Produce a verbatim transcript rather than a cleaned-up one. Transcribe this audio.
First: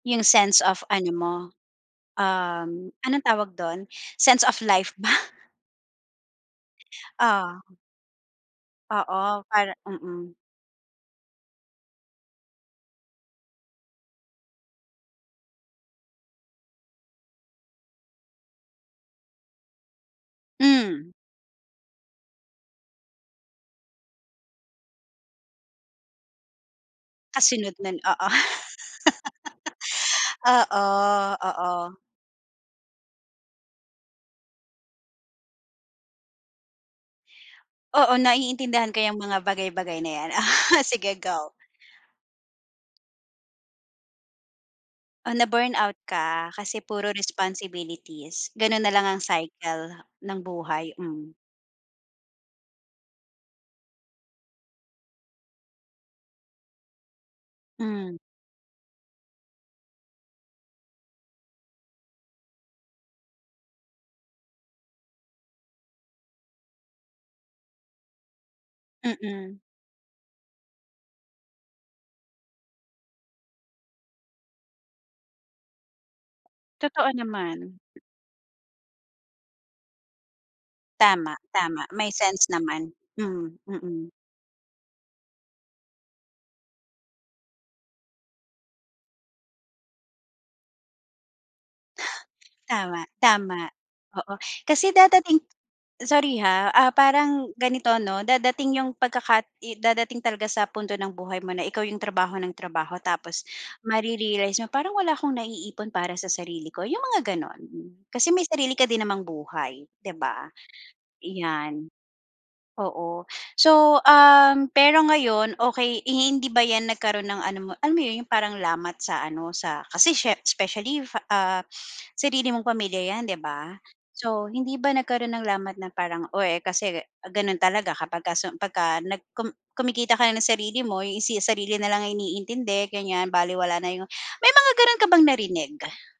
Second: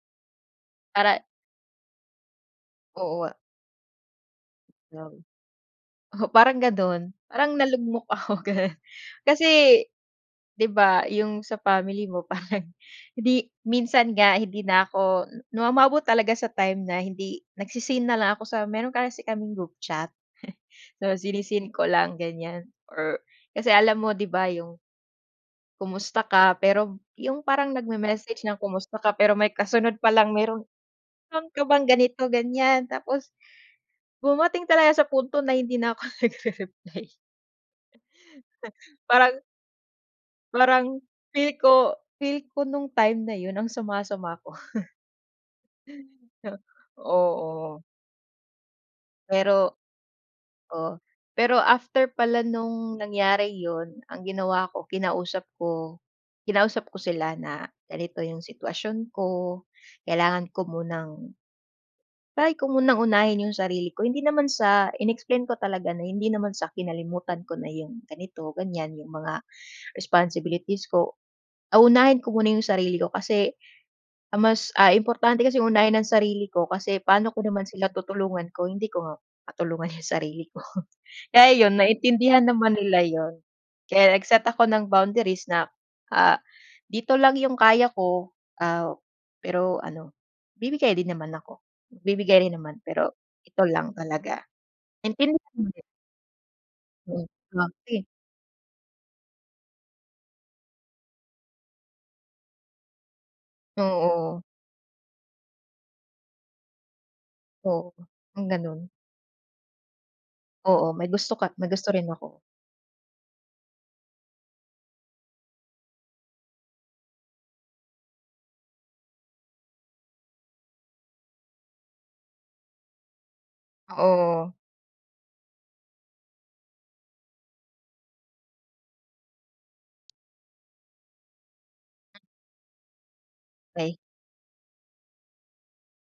Yung sense of ano Para mo um, anong Oo. tawag dun? Sense of life ba? 'Yon. Oo parang gano'n, parang Ah. nalugmok ako, gano'n. Oo, para Kasi mm. 'di ba, yung sa family mo parang hindi minsan nga hindi na ako nu umabot talaga sa time na hindi nagse-seen na lang ako sa mero'n kasi kaming group chat. Hmm. So si-ne-seen ko lang ganyan or kasi alam mo 'di ba yung "Kumusta ka?" pero yung parang Kasunod nun oo. nag-me-message ng, “Kumusta ka?” pero may kasunod pa lang, "Meron Oo, meron ka bang oo. ganito, ganyan?" Tapos, dumating talaga sa punto na hindi na ako nagre-reply. Oo naiintindihan ko 'yang Parang mga bagay-bagay na yan. parang Sige go. feel ko, feel ko nung time na yun ang sama-sama ko. Oh, na-burnout ka, kasi puro Oo. responsibilities. Ganon na lang ang Pero cycle ng buhay, Oo, mm. pero after pala nung nangyari yun, ang ginawa ko kinausap ko kinausap ko sila na, Hmm. "Ganito yung sitwasyon ko, kailangan ko munang" "try ko munang unahin yung sarili ko." Hindi naman sa in-explain ko talaga na hindi naman sa kinalimutan ko na yung ganito, ganyan. Yung mga Mm. responsibilities ko. Ah, unahin ko muna yung sarili ko kasi ang mas ah, importante kasi unahin ang sarili ko kasi Totoo paano ko naman naman. sila tutulungan kung hindi ko nga matulungan yung sarili ko. Tama, Kaya yun tama may naintindihan sense naman naman. nila yun. Mm. Mm. Kaya nag-set ako ng boundaries na ah, "Dito lang yung kaya ko," ah, pero ano bibigay din naman ako, bibigay rin naman, Tama, pero ito tama. lang Oo, talaga. kasi dadating Naintindihan naman nila. sorry ha? Ah, parang ganito [unintelligible] ano, dadating yung pagkaka dadating talaga sa punto ng buhay mo na ikaw yung trabaho ng trabaho tapos Oo. mare-realize mo, "Parang wala akong naiipon para sa sarili ko," yung mga ganon. Oo, Kasi may ang sarili ka gano'n. din namang buhay, 'di ba? Oo may gusto ka't, may gusto Iyan. rin ako. Oo so, um, pero ngayon, okey eh, hi hindi ba 'yan nagkaroon ng ano mo, alam mo 'yon? 'Yong parang lamat sa ano, sa kasi siye specially fa ah, sarili mong pamilya 'yan, 'di ba? So Oo. hindi ba nagkaroon ng lamat na parang, "Oh, eh, kasi ganon talaga kapag ka sum pagka nag kum kumikita ka na ng sarili mo, eh, si sarili na lang ang iniintindi ganyan balewala na Way. 'yong" may mga gano'n ka bang narinig?